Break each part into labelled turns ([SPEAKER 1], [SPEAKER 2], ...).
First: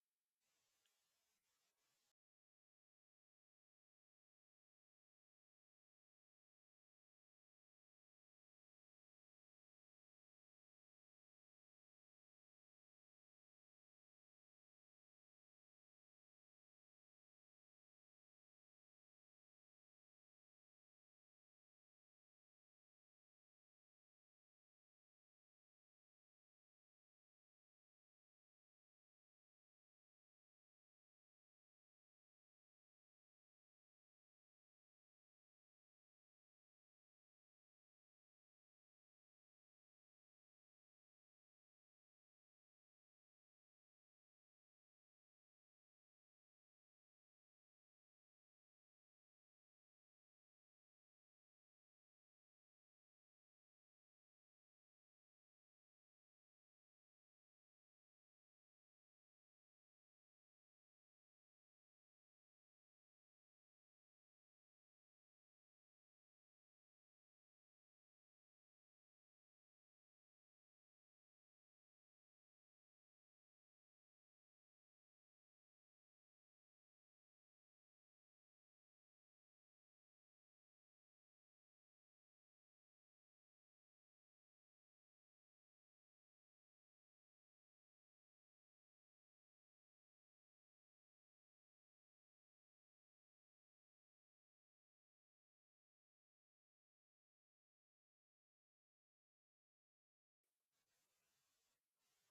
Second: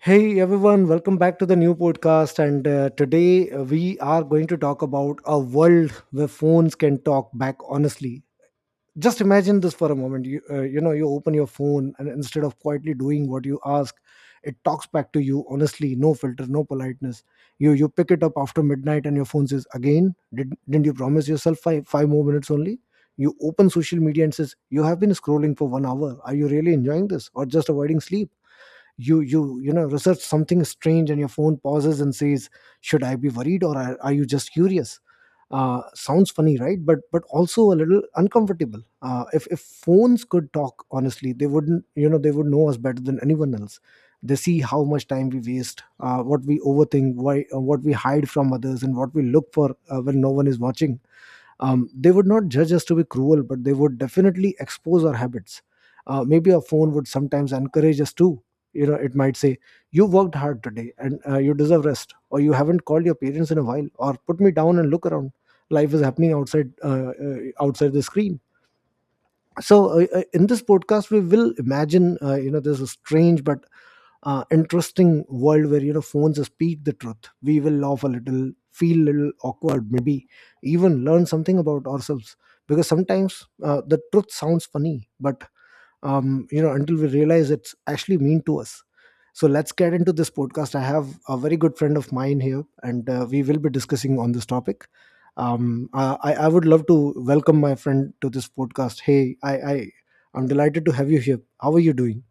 [SPEAKER 1] Hey everyone, welcome back to the new podcast. And today We are going to talk about a world where phones can talk back honestly. Just imagine this for a moment. You open your phone and instead of quietly doing what you ask, it talks back to you honestly, no filter, no politeness. You pick it up after midnight and your phone says, didn't you promise yourself five more minutes only? You open social media and says you have been scrolling for 1 hour. Are you really enjoying this or just avoiding sleep? You know research something strange and your phone pauses and says, should I be worried or are you just curious? Sounds funny, right? But also a little uncomfortable. If phones could talk honestly, they wouldn't you know they would know us better than anyone else. They see how much time we waste, what we overthink, why what we hide from others, and what we look for when no one is watching. They would not judge us to be cruel, but they would definitely expose our habits. Maybe a phone would sometimes encourage us too. You know, it might say, you worked hard today and you deserve rest, or you haven't called your parents in a while, or put me down and look around. Life is happening outside, outside the screen. So in this podcast we will imagine, you know, there's a strange but interesting world where, you know, phones speak the truth. We will laugh a little, feel a little awkward, maybe even learn something about ourselves. Because sometimes the truth sounds funny, but you know, until we realize it's actually mean to us. So let's get into this podcast. I have a very good friend of mine here, and we will be discussing on this topic. I would love to welcome my friend to this podcast. Hey, I'm delighted to have you here. How are you doing?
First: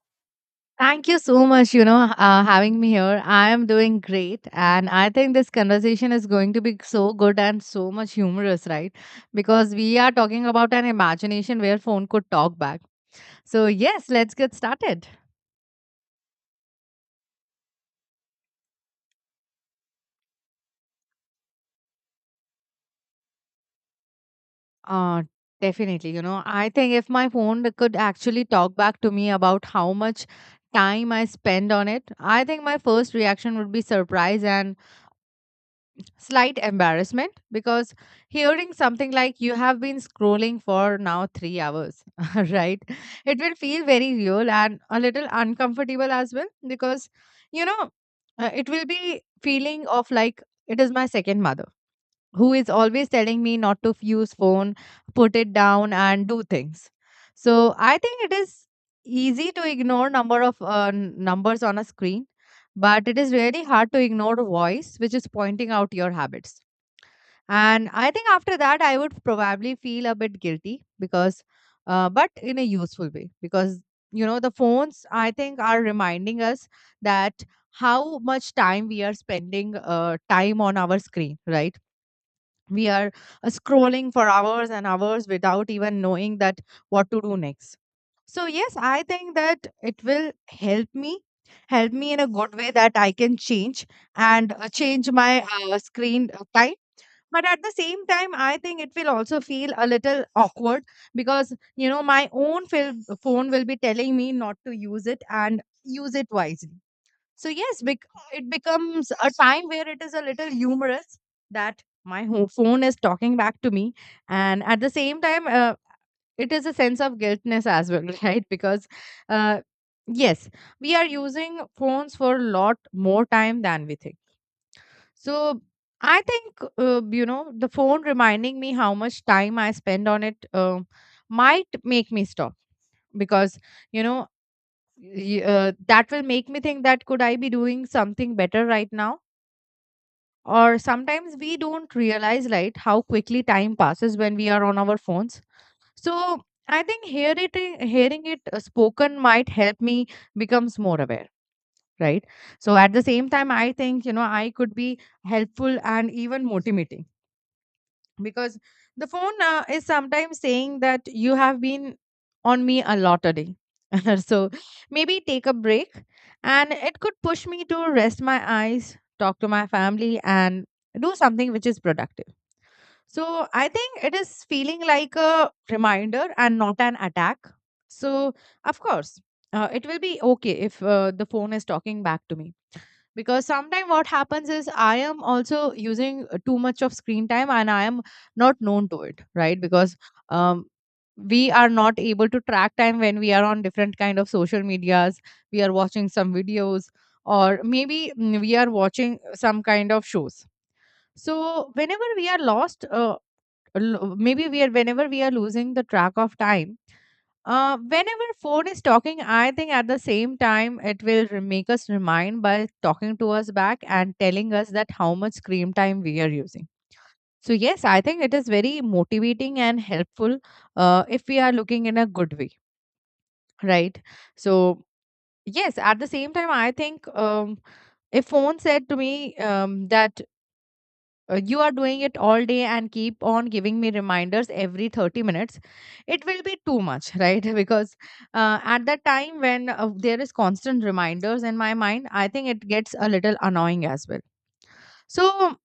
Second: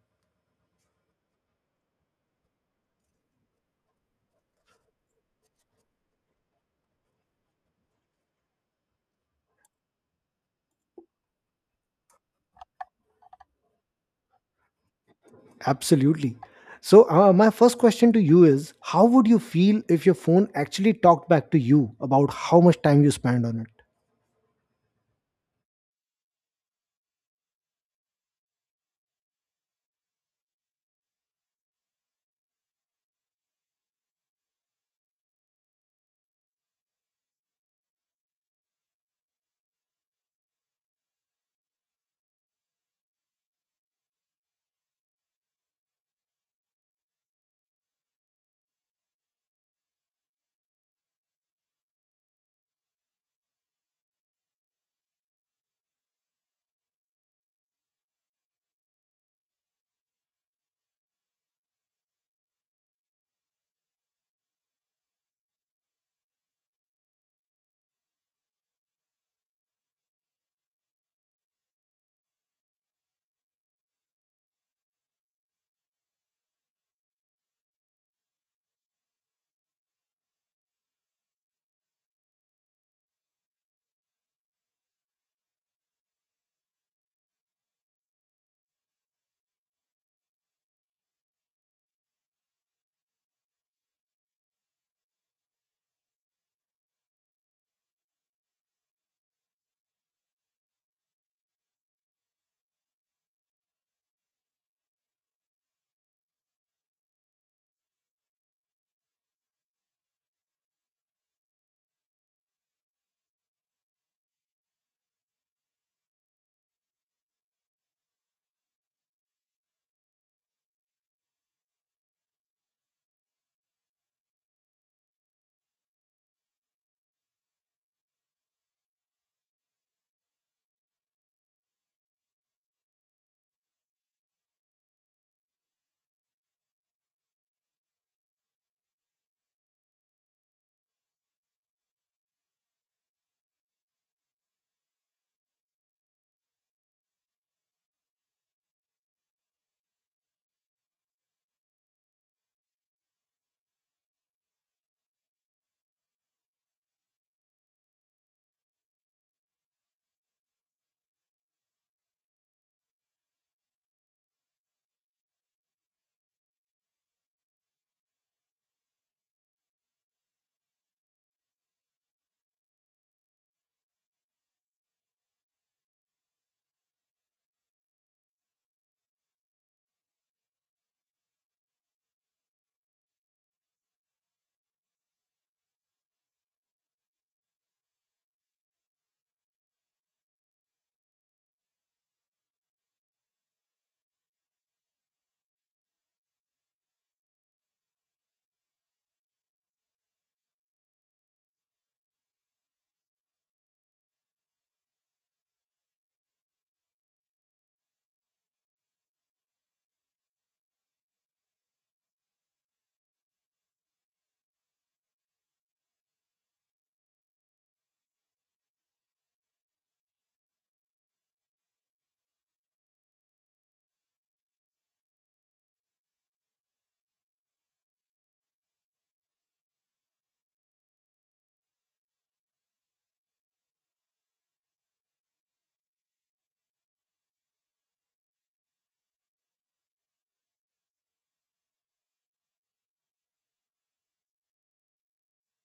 [SPEAKER 2] Thank you so much, you know, having me here. I am doing great. And I think this conversation is going to be so good and so much humorous, right? Because we are talking about an imagination where phone could talk back. So, yes, let's get started.
[SPEAKER 1] Absolutely. So, my first question to you is, how would you feel if your phone actually talked back to you about how much time you spent on it?
[SPEAKER 2] Uh, Definitely, you know, I think if my phone could actually talk back to me about how much time I spend on it, I think my first reaction would be surprise and slight embarrassment because hearing something like you have been scrolling for now 3 hours right, it will feel very real and a little uncomfortable as well. Because you know, it will be feeling of like it is my second mother who is always telling me not to use phone, put it down and do things. So I think it is easy to ignore number of numbers on a screen, but it is really hard to ignore a voice which is pointing out your habits. And I think after that I would probably feel a bit guilty because, but in a useful way. Because the phones, I think, are reminding us that how much time we are spending time on our screen, right? We are scrolling for hours and hours without even knowing that what to do next. So yes, I think that it will help me, help me in a good way that I can change and change my screen time. But at the same time, I think it will also feel a little awkward because you know my own phone will be telling me not to use it and use it wisely. So yes, it becomes a time where it is a little humorous that my phone is talking back to me, and at the same time, it is a sense of guiltness as well, right? Because, uh, yes, we are using phones for a lot more time than we think. So I think you know the phone reminding me how much time I spend on it might make me stop. Because you know that will make me think that could I be doing something better right now? Or sometimes we don't realize like how quickly time passes when we are on our phones. So I think hearing it spoken might help me becomes more aware, right? So at the same time, I think you know I could be helpful and even motivating because the phone is sometimes saying that you have been on me a lot today, so maybe take a break. And it could push me to rest my eyes, talk to my family and do something which is productive. So I think it is feeling like a reminder and not an attack. So of course, it will be okay if the phone is talking back to me. Because sometimes what happens is I am also using too much of screen time and I am not known to it, right? Because um, we are not able to track time when we are on different kind of social medias, we are watching some videos, or maybe we are watching some kind of shows. So whenever we are lost, l- maybe we are whenever we are losing the track of time, whenever phone is talking, I think at the same time it will make us remind by talking to us back and telling us that how much screen time we are using. So yes, I think it is very motivating and helpful if we are looking in a good way, right? So yes, at the same time, I think if phone said to me that you are doing it all day and keep on giving me reminders every 30 minutes, it will be too much, right? Because at that time when there is constant reminders in my mind, I think it gets a little annoying as well. So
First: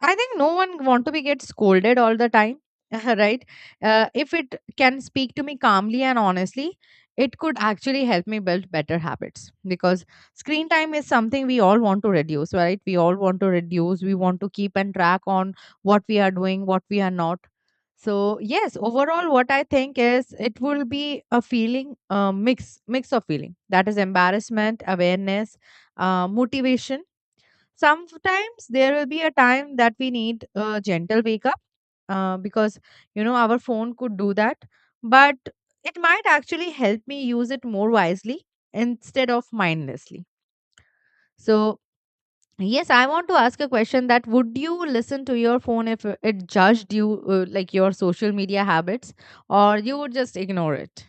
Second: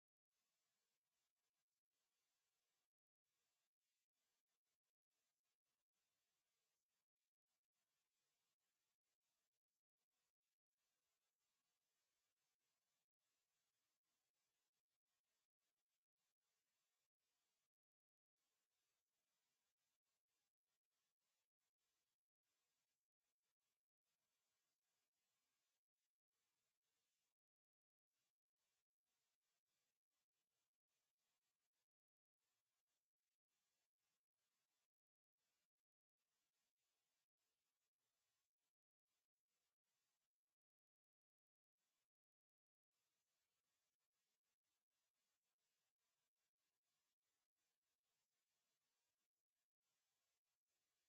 [SPEAKER 2] I think no one want to be get scolded all the time, right? If it can speak to me calmly and honestly, it could actually help me build better habits. Because screen time is something we all want to reduce, right? We all want to reduce. We want to keep and track on what we are doing, what we are not. So yes, overall, what I think is it will be a feeling, a mix of feeling that is embarrassment, awareness, motivation. Sometimes there will be a time that we need a gentle wake up, because you know our phone could do that, but it might actually help me use it more wisely instead of mindlessly. So yes, I want to ask a question that would you listen to your phone if it judged you, like your social media habits, or you would just ignore it?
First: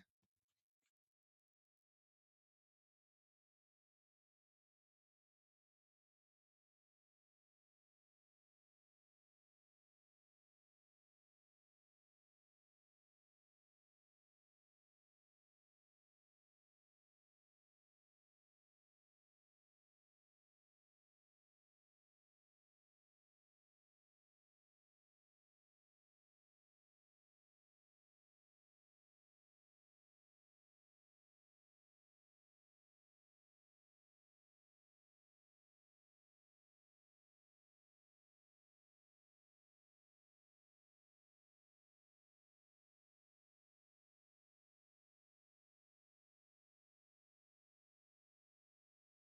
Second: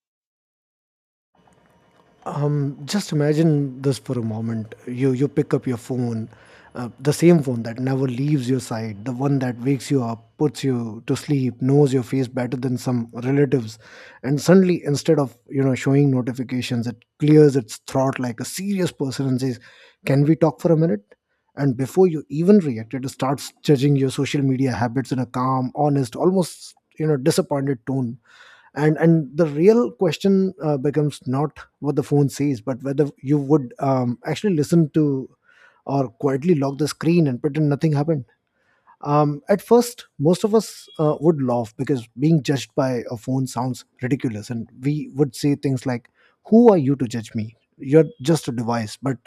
[SPEAKER 1] Just imagine this for a moment. You pick up your phone, the same phone that never leaves your side, the one that wakes you up, puts you to sleep, knows your face better than some relatives, and suddenly instead of, you know, showing notifications, it clears its throat like a serious person and says, "Can we talk for a minute?" And before you even react, it starts judging your social media habits in a calm, honest, almost, you know, disappointed tone. And the real question becomes not what the phone says, but whether you would actually listen to, or quietly lock the screen and pretend nothing happened. At first, most of us would laugh because being judged by a phone sounds ridiculous, and we would say things like, "Who are you to judge me? You're just a device." But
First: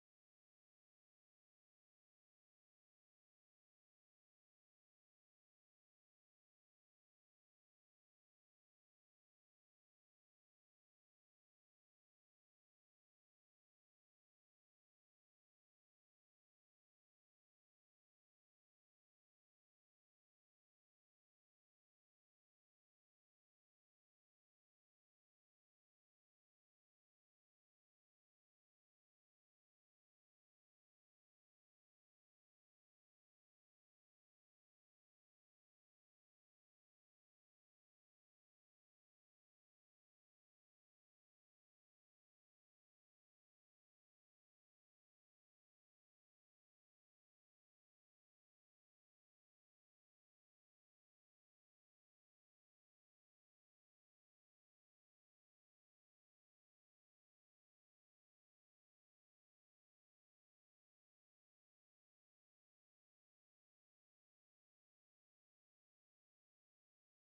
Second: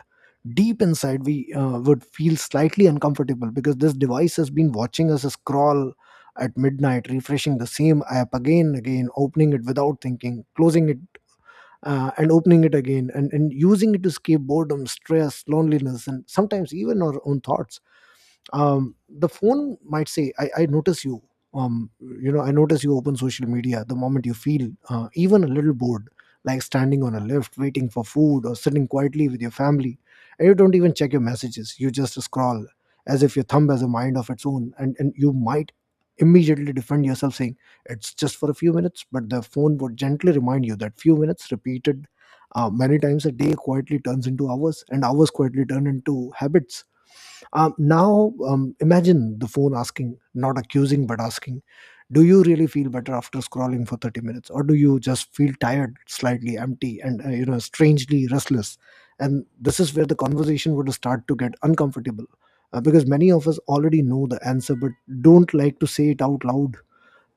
[SPEAKER 1] deep inside, we would feel slightly uncomfortable because this device has been watching us scroll at midnight, refreshing the same app again and again, opening it without thinking, closing it and opening it again, and using it to escape boredom, stress, loneliness, and sometimes even our own thoughts. The phone might say, I notice you, you know I notice you open social media the moment you feel even a little bored, like standing on a lift waiting for food or sitting quietly with your family, and you don't even check your messages, you just scroll as if your thumb has a mind of its own. And you might immediately defend yourself saying, it's just for a few minutes. But the phone would gently remind you that few minutes repeated many times a day quietly turns into hours, and hours quietly turn into habits. Now, imagine the phone asking, not accusing, but asking, do you really feel better after scrolling for 30 minutes? Or do you just feel tired, slightly empty, and, strangely restless? And this is where the conversation would start to get uncomfortable. Because many of us already know the answer but don't like to say it out loud,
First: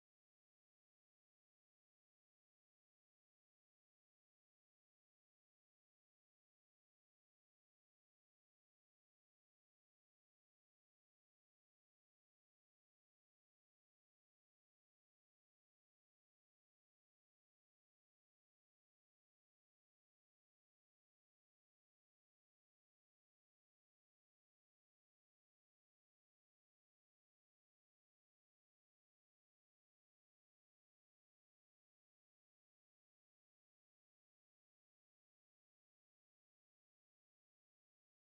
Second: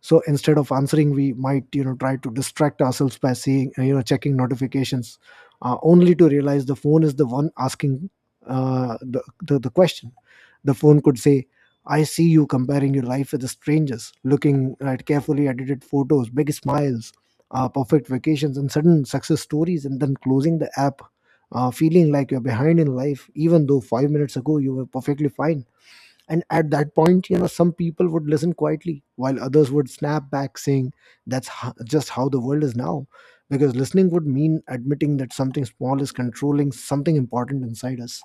[SPEAKER 1] so instead of answering we might, you know, try to distract ourselves by seeing, checking notifications, only to realize the phone is the one asking the question. The phone could say, I see you comparing your life with the strangers, looking at carefully edited photos, big smiles, perfect vacations, and sudden success stories, and then closing the app, feeling like you're behind in life even though 5 minutes ago you were perfectly fine. And at that point, you know, some people would listen quietly while others would snap back saying, that's just how the world is now. Because listening would mean admitting that something small is controlling something important inside us.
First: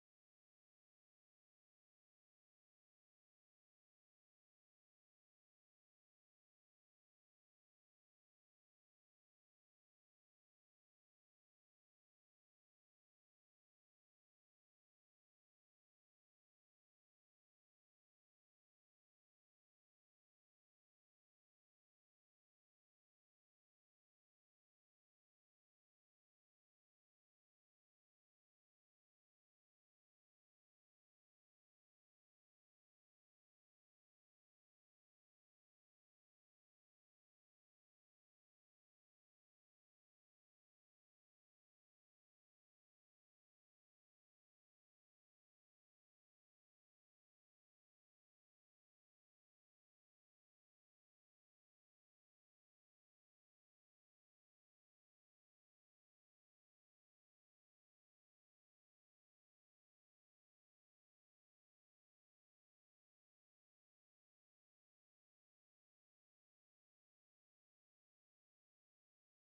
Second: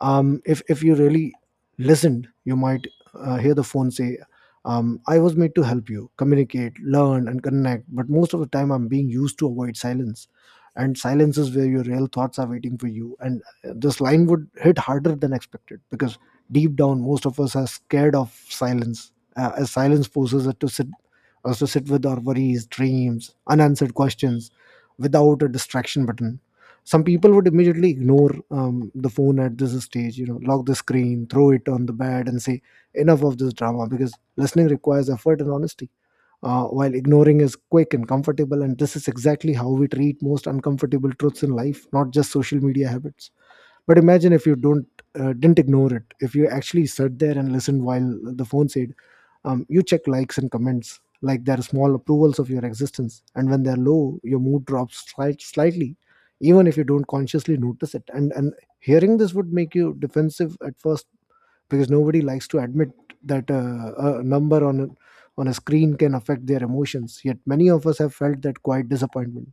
[SPEAKER 1] If you really listened, you might hear the phone say, I was made to help you communicate, learn, and connect, but most of the time I'm being used to avoid silence, and silence is where your real thoughts are waiting for you. And this line would hit harder than expected, because deep down most of us are scared of silence, as silence forces us to sit with our worries, dreams, unanswered questions, without a distraction button. Some people would immediately ignore the phone at this stage, you know, lock the screen, throw it on the bed, and say, enough of this drama, because listening requires effort and honesty, while ignoring is quick and comfortable. And this is exactly how we treat most uncomfortable truths in life, not just social media habits. But imagine if you don't didn't ignore it, if you actually sat there and listened while the phone said, you check likes and comments like they're small approvals of your existence, and when they're low your mood drops slightly, even if you don't consciously notice it. And hearing this would make you defensive at first, because nobody likes to admit that a number on a screen can affect their emotions, yet many of us have felt that quiet disappointment.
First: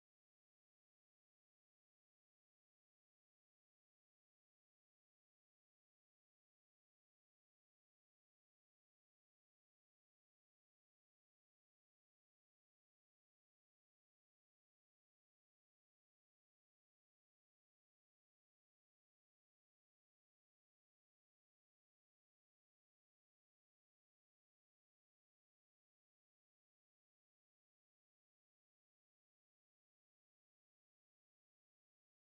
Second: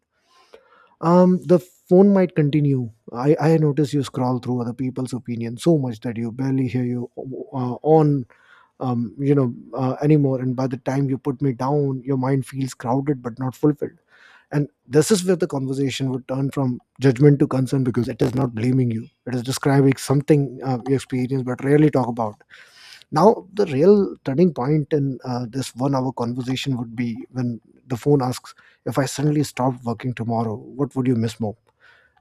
[SPEAKER 1] The phone might continue, I notice you scroll through other people's opinions so much that you barely hear you on you know anymore, and by the time you put me down your mind feels crowded but not fulfilled. And this is where the conversation would turn from judgment to concern, because it is not blaming you, it is describing something you experience but rarely talk about. Now the real turning point in this 1 hour conversation would be when the phone asks, if I suddenly stopped working tomorrow, what would you miss more,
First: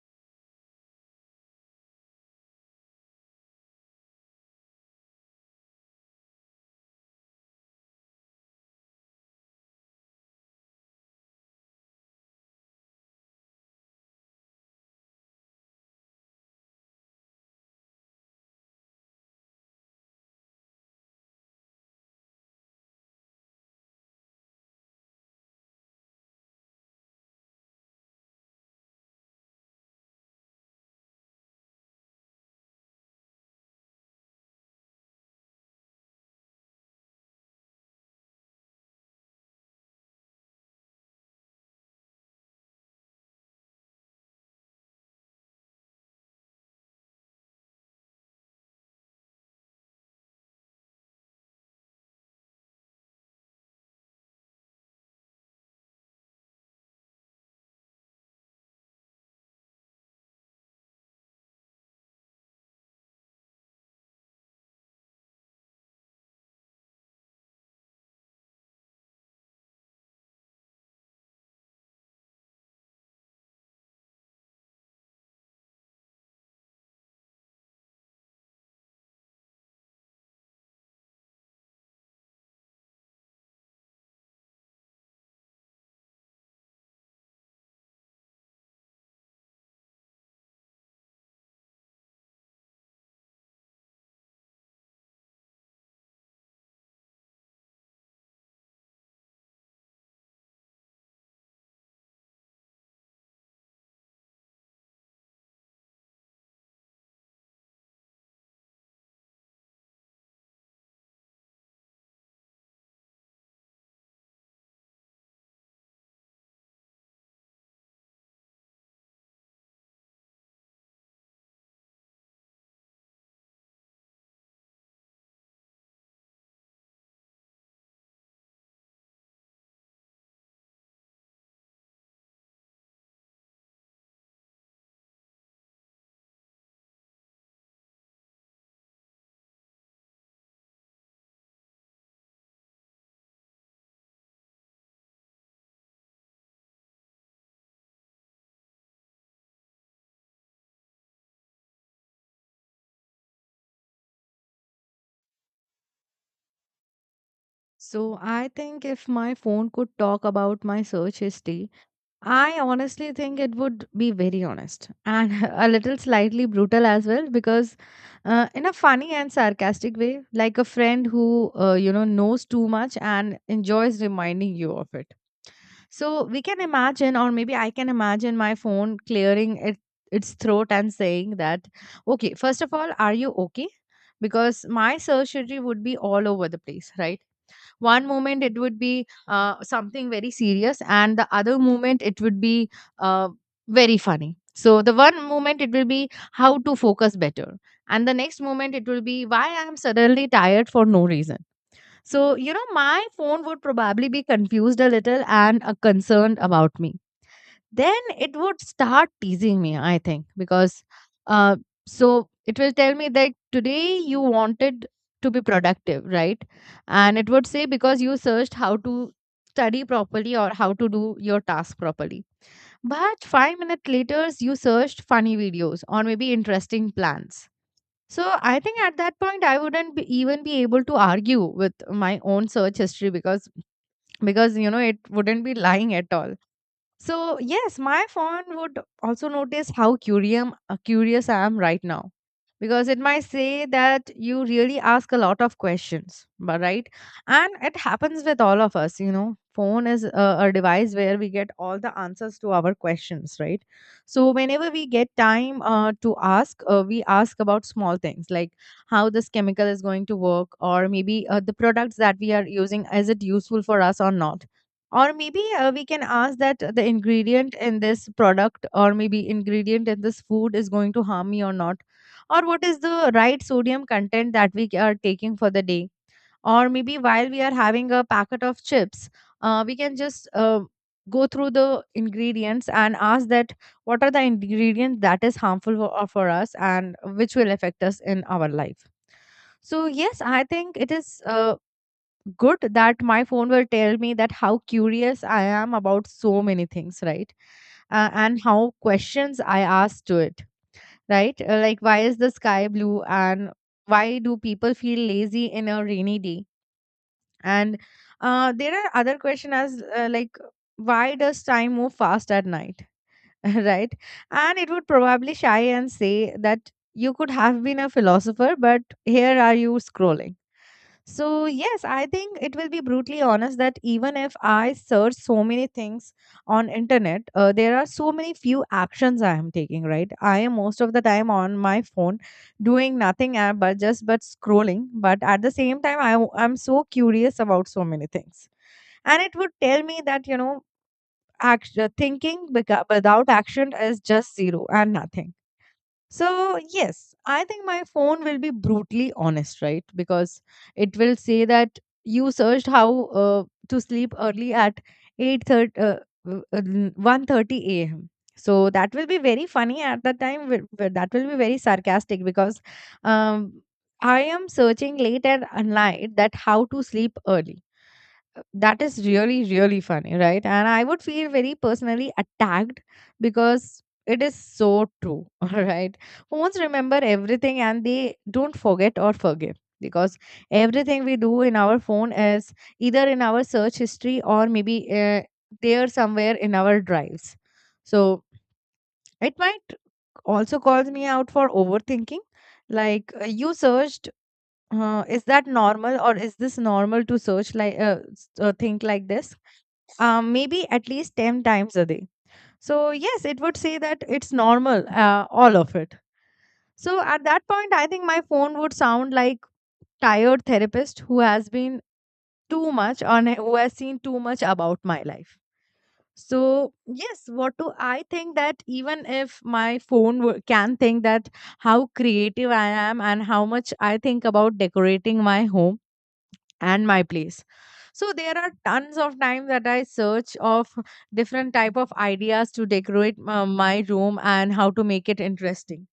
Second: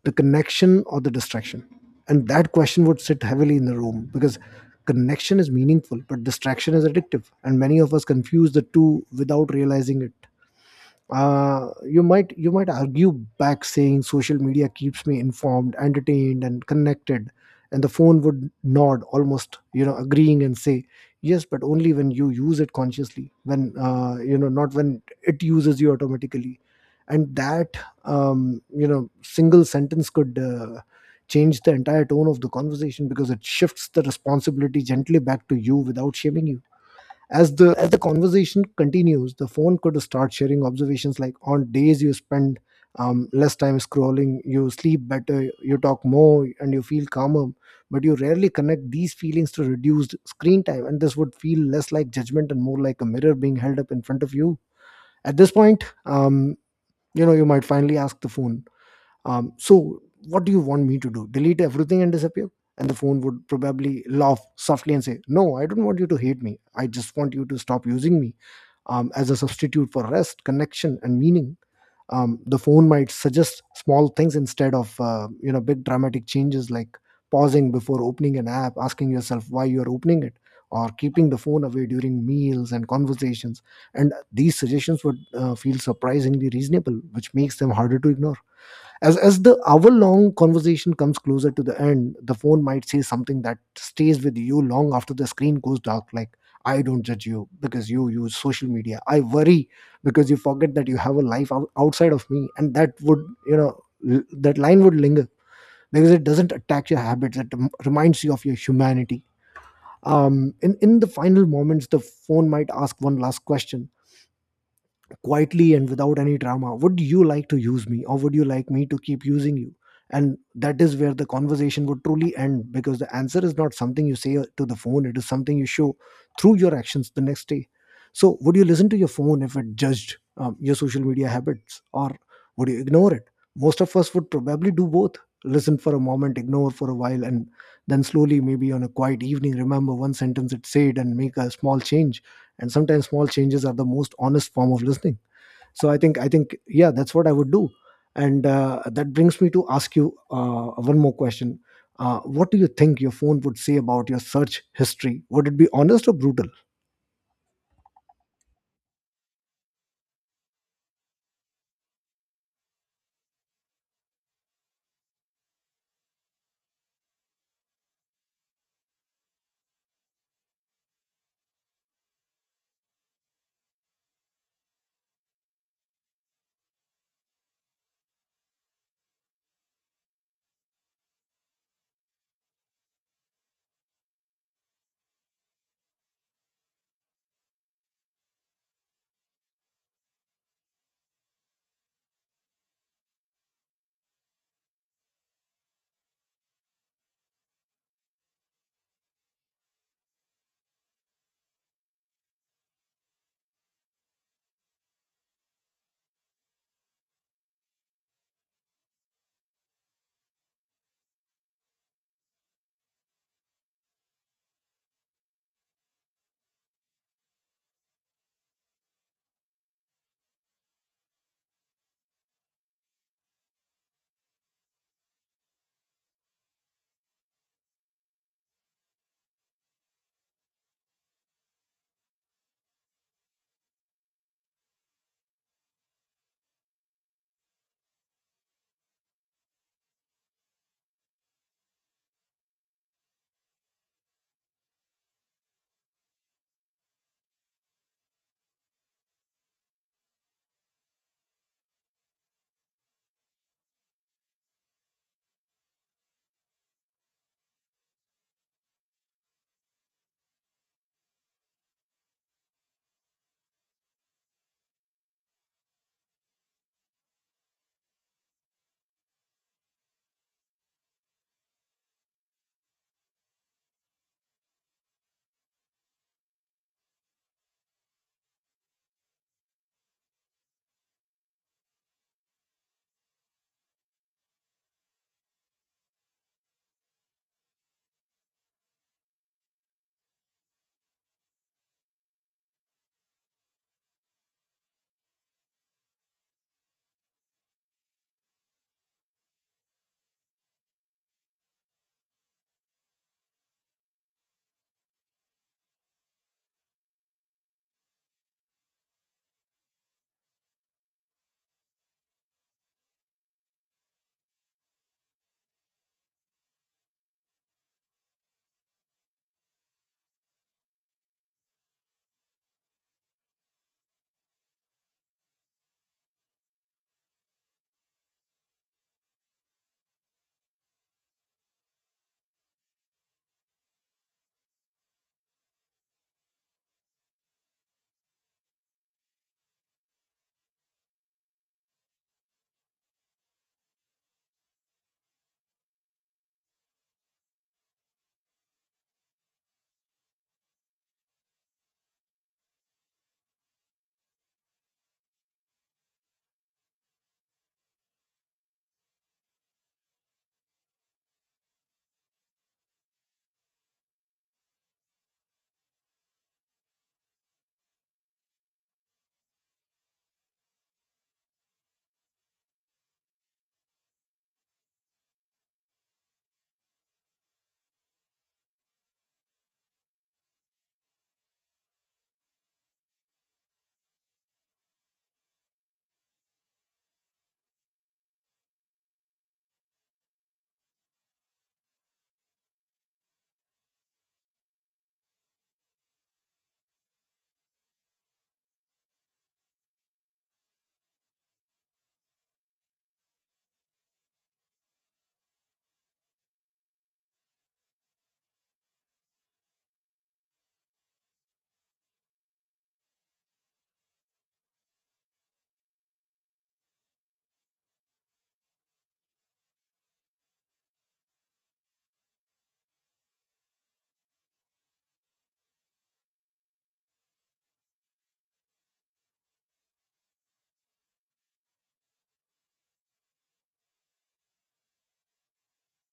[SPEAKER 1] the connection or the distraction? And that question would sit heavily in the room, because connection is meaningful but distraction is addictive, and many of us confuse the two without realizing it. You might argue back saying, social media keeps me informed, entertained, and connected. And the phone would nod, almost, you know, agreeing, and say, yes, but only when you use it consciously, when, not when it uses you automatically. And that, single sentence could change the entire tone of the conversation, because it shifts the responsibility gently back to you without shaming you. As the conversation continues, the phone could start sharing observations like, on days you spend less time scrolling you sleep better, you talk more, and you feel calmer, but you rarely connect these feelings to reduced screen time. And this would feel less like judgment and more like a mirror being held up in front of you. At this point, you might finally ask the phone, so, what do you want me to do? Delete everything and disappear? And the phone would probably laugh softly and say, no, I don't want you to hate me. I just want you to stop using me as a substitute for rest, connection, and meaning. The phone might suggest small things instead of, big dramatic changes, like pausing before opening an app, asking yourself why you are opening it, or keeping the phone away during meals and conversations. And these suggestions would feel surprisingly reasonable, which makes them harder to ignore. As the hour long conversation comes closer to the end, the phone might say something that stays with you long after the screen goes dark, like, I don't judge you because you use social media. I worry because you forget that you have a life outside of me. And that would you know that line would linger because it doesn't attack your habits, it reminds you of your humanity. In the final moments, the phone might ask one last question, quietly and without any drama. Would you like to use me, or would you like me to keep using you? And that is where the conversation would truly end, because the answer is not something you say to the phone, it is something you show through your actions the next day. So would you listen to your phone if it judged your social media habits, or would you ignore it? Most of us would probably do both: listen for a moment, ignore for a while, and then slowly, maybe on a quiet evening, remember one sentence it said and make a small change. And sometimes small changes are the most honest form of listening. So I think yeah, that's what I would do. And that brings me to ask you one more question. What do you think your phone would say about your search history? Would it be honest or brutal?
[SPEAKER 2] So I think if my phone could talk about my search history, I honestly think it would be very honest and a little slightly brutal as well. Because, in a funny and sarcastic way, like a friend who, you know, knows too much and enjoys reminding you of it. So we can imagine, or maybe I can imagine my phone its throat and saying that, okay, first of all, are you okay? Because my surgery would be all over the place, right? One moment it would be something very serious and the other moment it would be uh, very funny. So the one moment it will be how to focus better, and the next moment it will be why I'm suddenly tired for no reason. So you know my phone would probably be confused a little and concerned about me. Then it would start teasing me, I think. Because uh, so it will tell me that today you wanted to be productive, right? And it would say, because you searched how to study properly or how to do your task properly, but 5 minutes later you searched funny videos or maybe interesting plans. So I think at that point I wouldn't be even be able to argue with my own search history. Because you know it wouldn't be lying at all. So yes, my phone would also notice how curious I am right now. Because it might say that you really ask a lot of questions, but right, and it happens with all of us. You know, phone is a device where we get all the answers to our questions, right? So whenever we get time to ask, we ask about small things like how this chemical is going to work, or maybe the products that we are using is it useful for us or not, or maybe we can ask that the ingredient in this product or maybe ingredient in this food is going to harm me or not, or what is the right sodium content that we are taking for the day, or maybe while we are having a packet of chips, we can just go through the ingredients and ask that what are the ingredients that is harmful for us and which will affect us in our life. So yes, I think it is good that my phone will tell me that how curious I am about so many things, right? And how questions I ask to it, right? Like, why is the sky blue? And why do people feel lazy in a rainy day? And there are other questions as like, why does time move fast at night, right? And it would probably shy and say that you could have been a philosopher, but here are you scrolling. So, yes, I think it will be brutally honest that even if I search so many things on internet, there are so many few actions I am taking, right? I am most of the time on my phone doing nothing but just but scrolling. But at the same time, I'm so curious about so many things. And it would tell me that, you know, thinking without action is just zero and nothing. So, yes, I think my phone will be brutally honest, right? Because it will say that you searched how to sleep early at 8:30 uh, w- uh, n- 1:30 a.m. So that will be very funny at the time. That will be very sarcastic because um, I am searching late at night that how to sleep early. That is really funny, right? And I would feel very personally attacked because it is so true. All right, phones remember everything and they don't forget or forgive because everything we do in our phone is either in our search history or maybe there somewhere in our drives. So it might also calls me out for overthinking, like you searched is that normal, or is this normal to search like think like this maybe at least 10 times a day. So, yes, it would say that it's normal, all of it. So, at that point, I think my phone would sound like tired therapist who has been too much on, who has seen too much about my life. So, yes, what do I think that even if my phone can think that how creative I am and how much I think about decorating my home and my place. So there are tons of times that I search of different type of ideas to decorate my room and how to make it interesting.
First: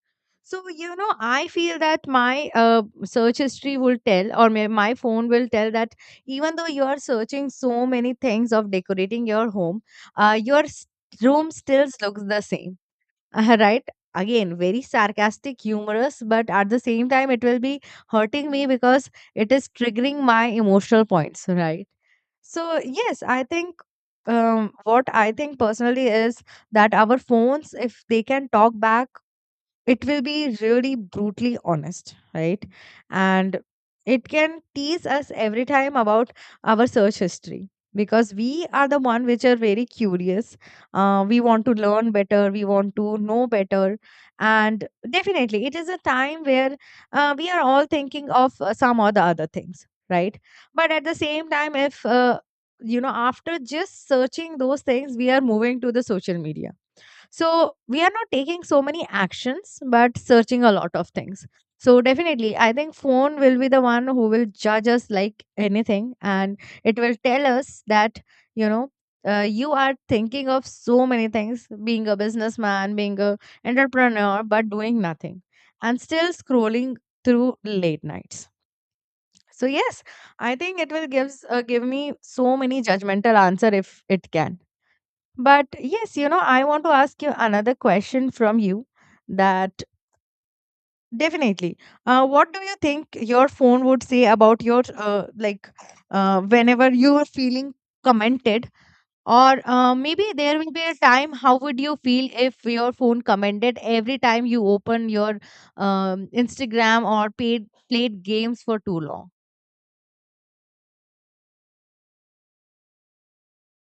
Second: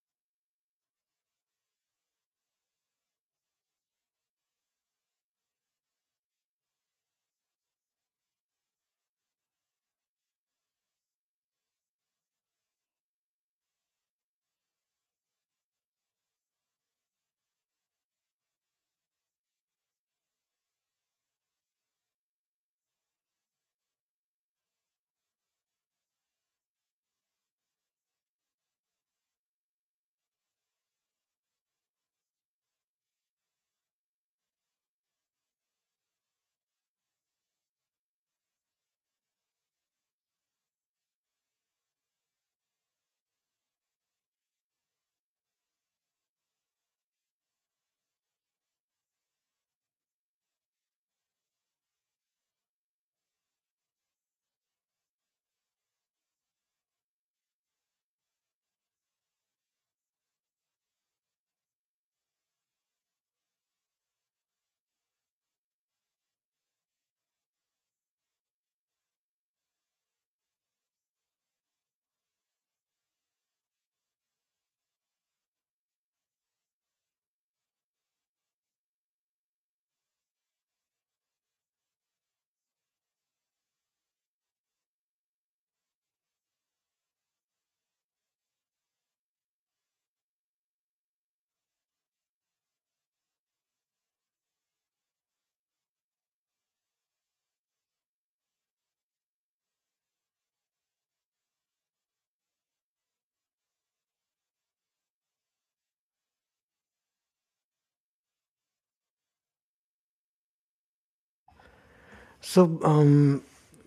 [SPEAKER 2] So, you know, I feel that my search history will tell, or my phone will tell that even though you are searching so many things of decorating your home, uh, your s- room still looks the same, right? Again, very sarcastic, humorous, but at the same time, it will be hurting me because it is triggering my emotional points, right? So, yes, I think what I think personally is that our phones, if they can talk back, it will be really brutally honest, right? And it can tease us every time about our search history, because we are the one which are very curious. We want to learn better. We want to know better. And definitely, it is a time where we are all thinking of some or the other things, right? But at the same time, if after just searching those things, we are moving to the social media, so we are not taking so many actions, but searching a lot of things. So definitely, I think phone will be the one who will judge us like anything, and it will tell us that, you know, you are thinking of so many things, being a businessman, being a entrepreneur, but doing nothing, and still scrolling through late nights. So yes, I think it will gives give me so many judgmental answer if it can. But yes, you know, I want to ask you another question from you, that definitely. What do you think your phone would say about your, like, whenever you are feeling commented? Or maybe there will be a time, how would you feel if your phone commented every time you open your Instagram or played games for too long?
[SPEAKER 1] So,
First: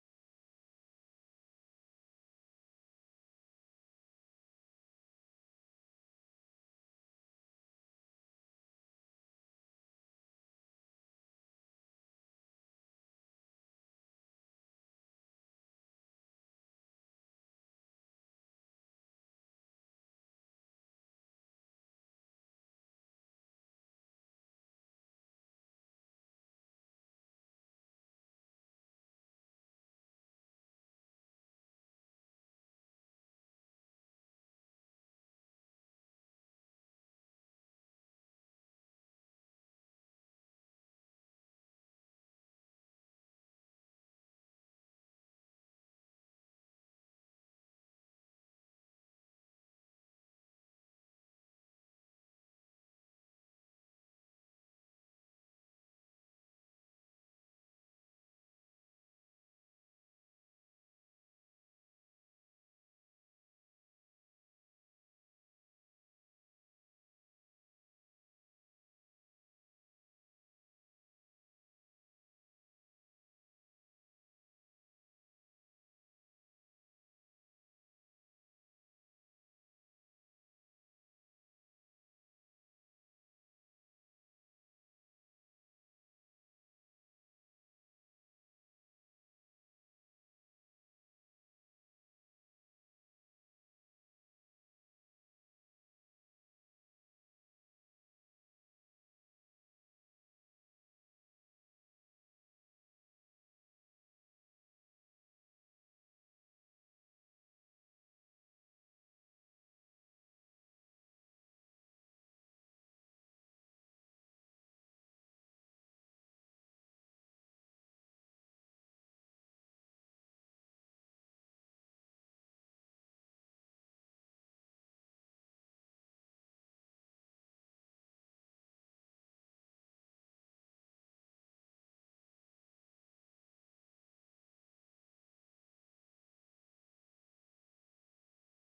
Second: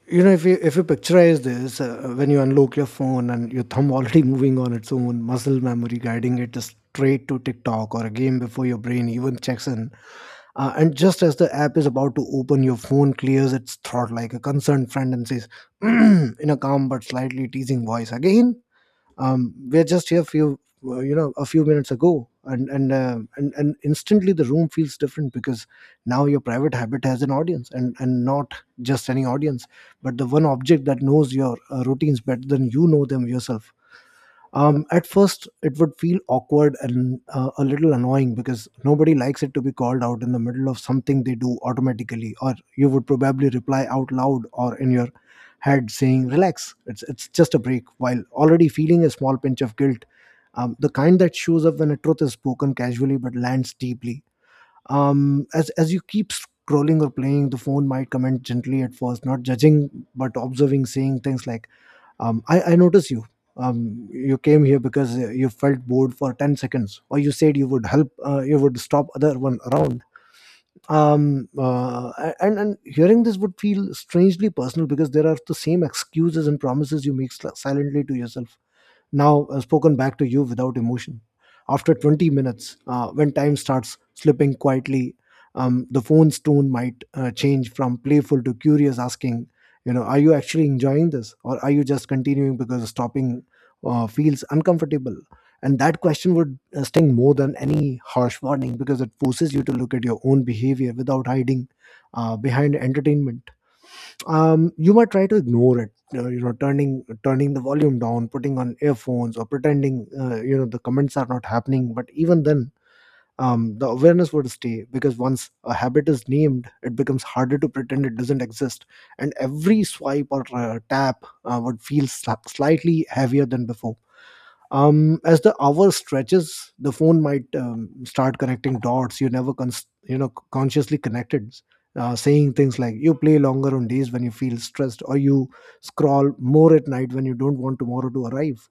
[SPEAKER 1] you know, if you picturize this, when you unlock your phone and your thumb already moving on its own, muscle memory guiding it straight to TikTok or a game before your brain even checks in, and just as the app is about to open, your phone clears its throat like a concerned friend and says, in a calm but slightly teasing voice, "Again." We're just here few a few minutes ago, and instantly the room feels different because now your private habit has an audience, and not just any audience, but the one object that knows your routines better than you know them yourself. At first, it would feel awkward and a little annoying, because nobody likes it to be called out in the middle of something they do automatically, or you would probably reply out loud or in your head saying, Relax, it's just a break, while already feeling a small pinch of guilt, the kind that shows up when a truth is spoken casually but lands deeply. As you keep scrolling or playing, the phone might comment gently at first, not judging but observing, saying things like, I notice you you came here because you felt bored for 10 seconds, or you said you would help you would stop other one around. And hearing this would feel strangely personal because there are the same excuses and promises you make silently to yourself, now spoken back to you without emotion. After 20 minutes, when time starts slipping quietly, the phone's tone might change from playful to curious, asking, you know, are you actually enjoying this, or are you just continuing because stopping feels uncomfortable? And that question would sting more than any harsh warning because it forces you to look at your own behavior without hiding behind entertainment. You might try to ignore it, you know, turning the volume down, putting on earphones, or pretending, you know, the comments are not happening. But even then, the awareness would stay, because once a habit is named it becomes harder to pretend it doesn't exist, and every swipe or tap would feel slightly heavier than before. As the hour stretches, the phone might start connecting dots you never you know consciously connected, saying things like, you play longer on days when you feel stressed, or you scroll more at night when you don't want tomorrow to arrive.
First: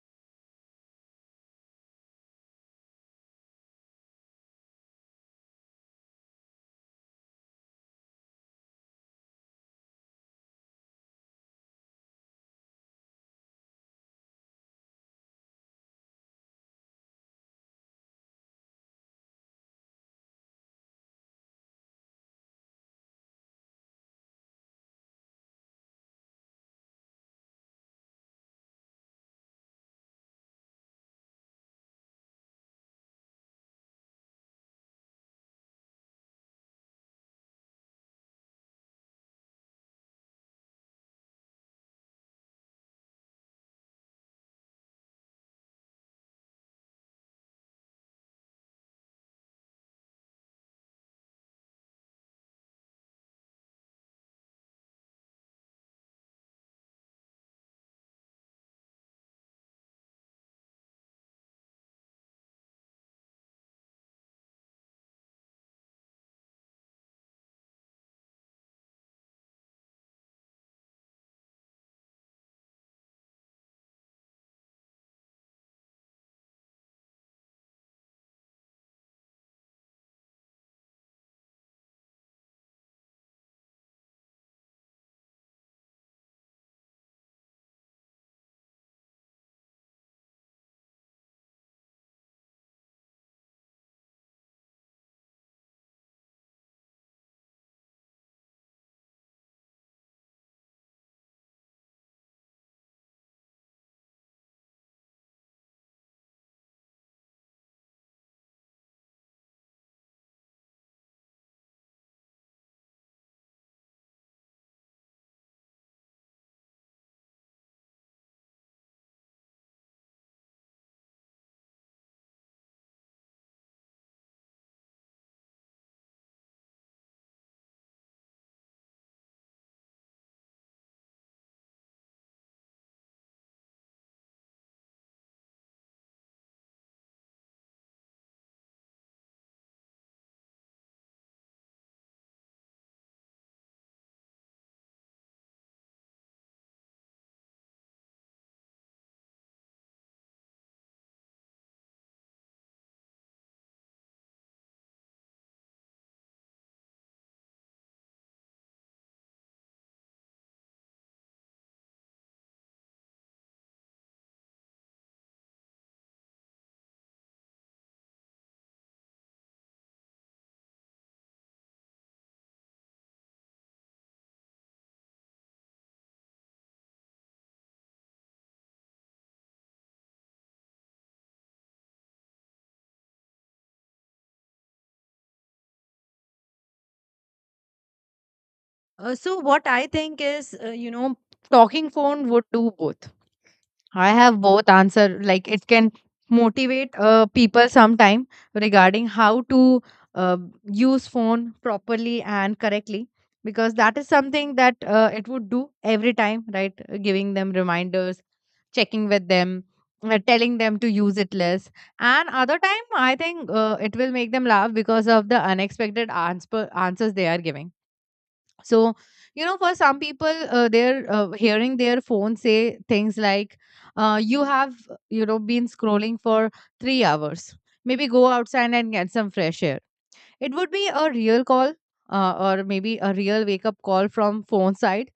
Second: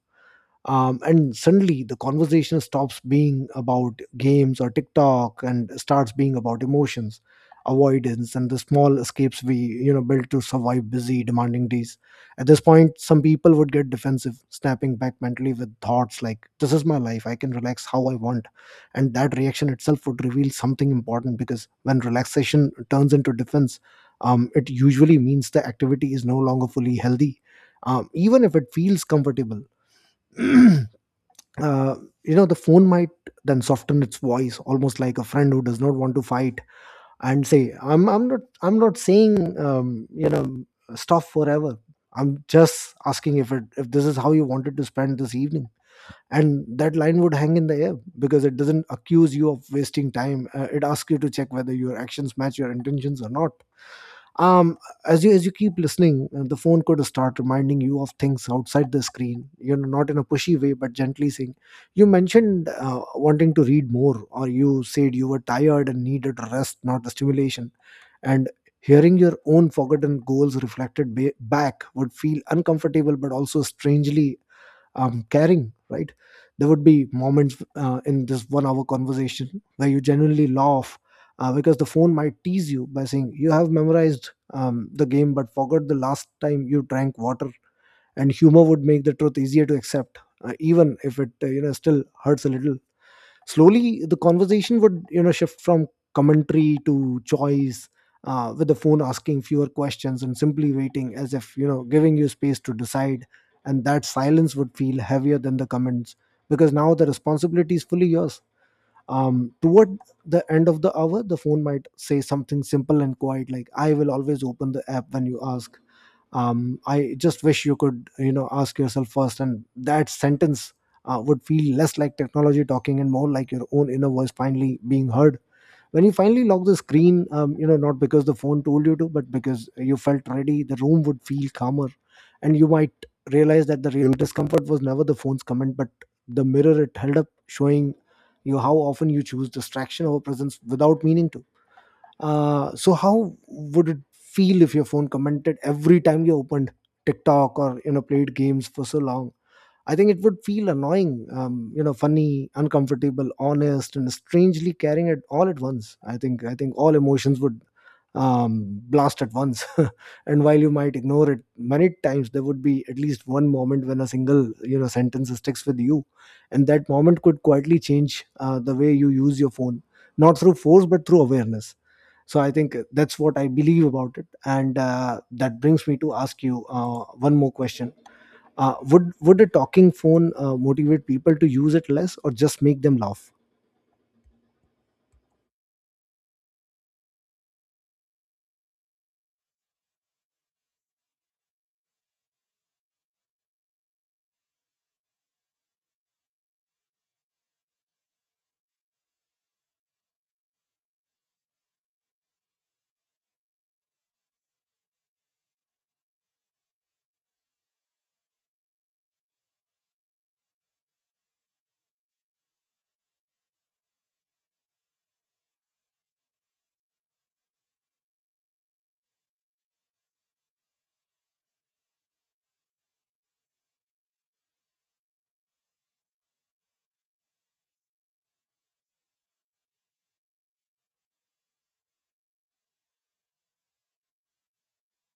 [SPEAKER 1] And suddenly the conversation stops being about games or TikTok and starts being about emotions, avoidance, and the small escapes we, you know, built to survive busy, demanding days. At this point, some people would get defensive, snapping back mentally with thoughts like, this is my life, I can relax how I want. And that reaction itself would reveal something important, because when relaxation turns into defense, it usually means the activity is no longer fully healthy, even if it feels comfortable. uh, you know, the phone might then soften its voice, almost like a friend who does not want to fight, and say, I'm not saying, you know, stuff forever. I'm just asking, if this is how you wanted to spend this evening. And that line would hang in the air, because it doesn't accuse you of wasting time, it asks you to check whether your actions match your intentions or not. Um as you as you keep listening, the phone could start reminding you of things outside the screen, you know, not in a pushy way but gently saying, you mentioned wanting to read more, or you said you were tired and needed rest, not the stimulation. And hearing your own forgotten goals reflected back would feel uncomfortable but also strangely caring, right? There would be moments in this 1 hour conversation where you genuinely laugh, because the phone might tease you by saying, You have memorized the game but forgot the last time you drank water. And humor would make the truth easier to accept, even if it, you know, still hurts a little. Slowly, the conversation would, you know, shift from commentary to choice, with the phone asking fewer questions and simply waiting, as if, you know, giving you space to decide. And that silence would feel heavier than the comments, because now the responsibility is fully yours. Toward the end of the hour, the phone might say something simple and quiet like, "I will always open the app when you ask." I just wish you could, you know, ask yourself first. And that sentence would feel less like technology talking and more like your own inner voice finally being heard. When you finally lock the screen, you know, not because the phone told you to but because you felt ready, the room would feel calmer, and you might realize that the real discomfort was never the phone's comment but the mirror it held up, showing you how often you choose distraction over presence without meaning to. So how would it feel if your phone commented every time you opened TikTok, or you know, played games for so long? I think it would feel annoying, you know, funny, uncomfortable, honest, and strangely caring, it all at once. I think all emotions would blast at once, and while you might ignore it many times, there would be at least one moment when a single, you know, sentence sticks with you, and that moment could quietly change the way you use your phone, not through force but through awareness. So I think that's what I believe about it. And that brings me to ask you one more question. Would a talking phone motivate people to use it less, or just make them laugh?
[SPEAKER 2] So, what I think is, you know, talking phone would do both. I have both answer. Like it can motivate people sometime regarding how to uh, use phone properly and correctly, because that is something that it would do every time, right? Giving them reminders, checking with them, telling them to use it less. And other time, I think it will make them laugh because of the unexpected answers they are giving. So, you know, for some people, they're hearing their phone say things like, you have, you know, been scrolling for 3 hours, maybe go outside and get some fresh air. It would be a real call, or maybe a real wake up call from phone side.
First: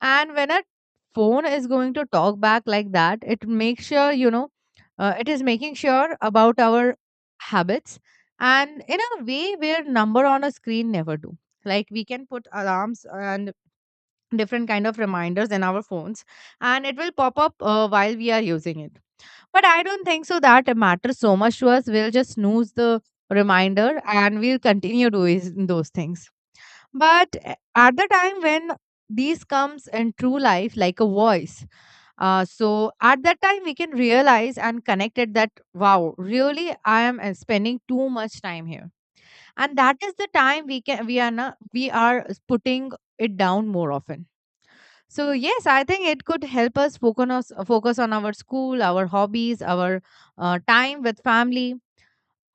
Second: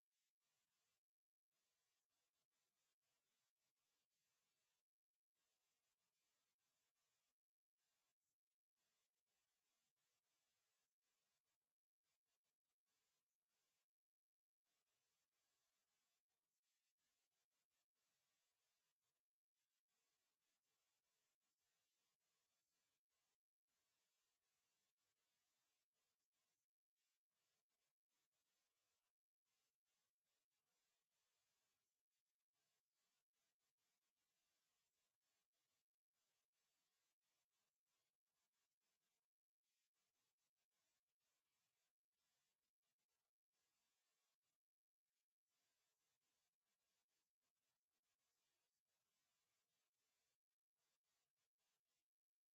[SPEAKER 2] And when a phone is going to talk back like that, it makes sure, you know, it is making sure about our habits, and in a way where number on a screen never do. Like we can put alarms and different kind of reminders in our phones, and it will pop up while we are using it, but I don't think so that it matters so much to us. We'll just snooze the reminder and we'll continue doing those things. But at the time when these comes in true life like a voice, so at that time we can realize and connect it that, wow, really I am spending too much time here, and that is the time we can, we are not, we are putting it down more often. So yes, I think it could help us focus on our school, our hobbies, our time with family.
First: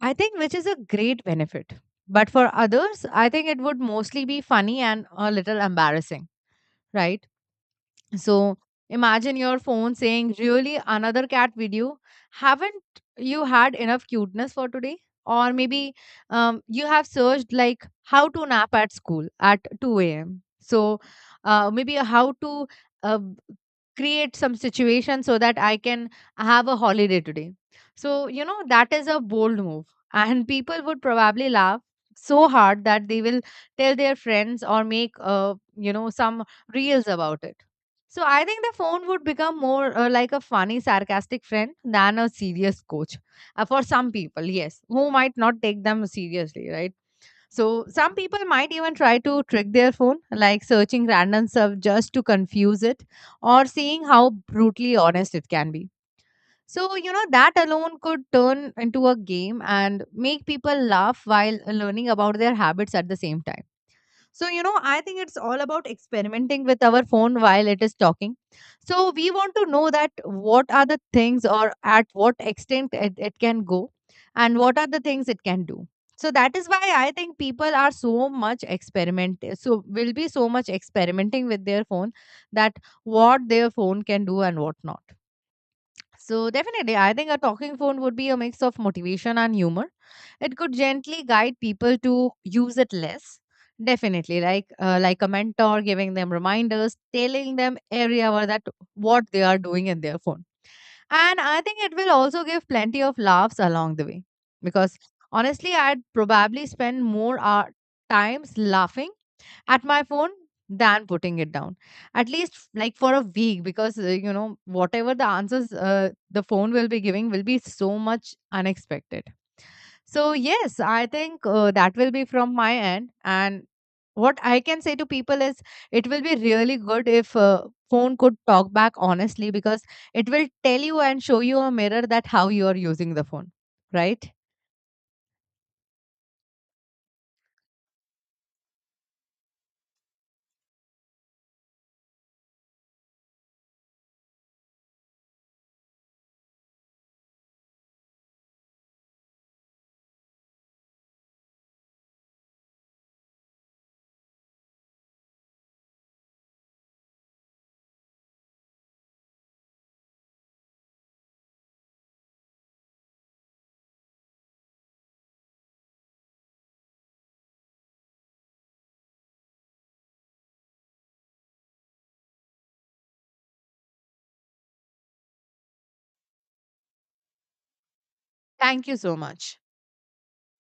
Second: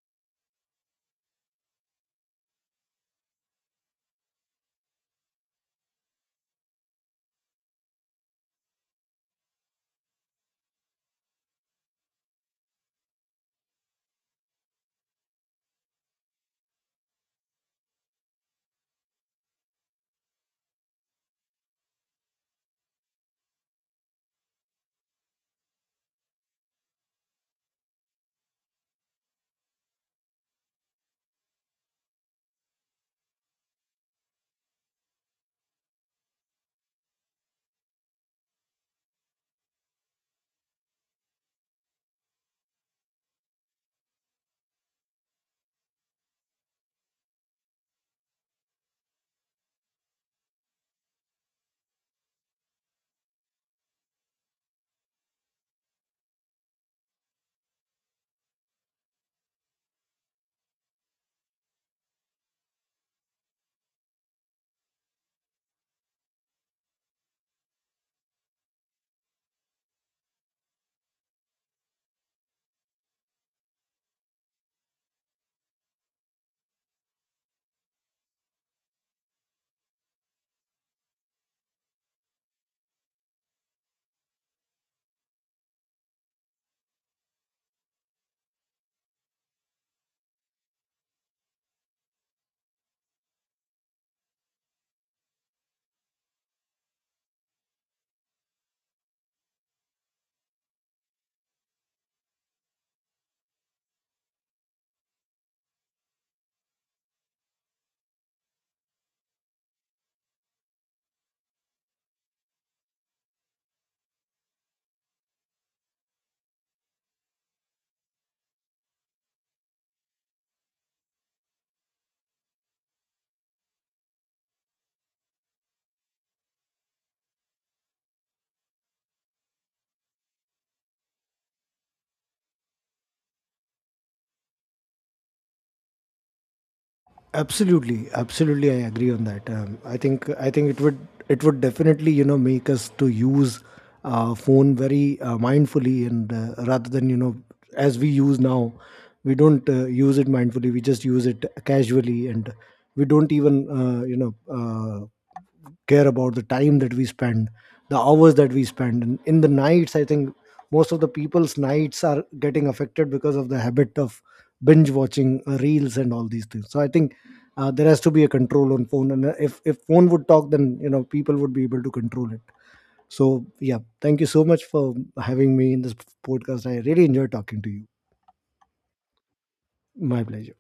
[SPEAKER 2] I think which is a great benefit. But for others, I think it would mostly be funny and a little embarrassing, right? So imagine your phone saying, "Really, another cat video? Haven't you had enough cuteness for today?" Or maybe, you have searched like how to nap at school at 2 a.m. So maybe how to uh, create some situation so that I can have a holiday today. So, you know, that is a bold move. And people would probably laugh so hard that they will tell their friends or make, you know, some reels about it. So I think the phone would become more like a funny, sarcastic friend than a serious coach. For some people, yes, who might not take them seriously, right? So some people might even try to trick their phone, like searching random stuff just to confuse it, or seeing how brutally honest it can be. So you know that alone could turn into a game and make people laugh while learning about their habits at the same time. So, you know, I think it's all about experimenting with our phone while it is talking. So, we want to know that what are the things, or at what extent it can go, and what are the things it can do. So, that is why I think people are so much experiment, so will be so much experimenting with their phone, that what their phone can do and what not. So, definitely, I think a talking phone would be a mix of motivation and humor. It could gently guide people to use it less. Definitely, like a mentor giving them reminders, telling them area where that what they are doing in their phone. And I think it will also give plenty of laughs along the way. Because honestly, I'd probably spend more hour, times laughing at my phone than putting it down, at least like for a week, because you know, whatever the answers the phone will be giving will be so much unexpected. So, yes, I think that will be from my end. And what I can say to people is, it will be really good if phone could talk back honestly, because it will tell you and show you a mirror that how you are using the phone, right?
[SPEAKER 1] Absolutely, absolutely, I agree on that. I think it would, it would definitely, you know, make us to use phone very mindfully, and rather than, you know, as we use now, we don't use it mindfully. We just use it casually, and we don't even, you know, uh, care about the time that we spend, the hours that we spend. And in the nights, I think most of the people's nights are getting affected because of the habit of binge watching reels and all these things. So I think there has to be a control on phone, and if phone would talk then, you know, people would be able to control it. So yeah, thank you so much for having me in this podcast, I really enjoyed talking to you.
[SPEAKER 2] Thank you so much.
[SPEAKER 1] My pleasure.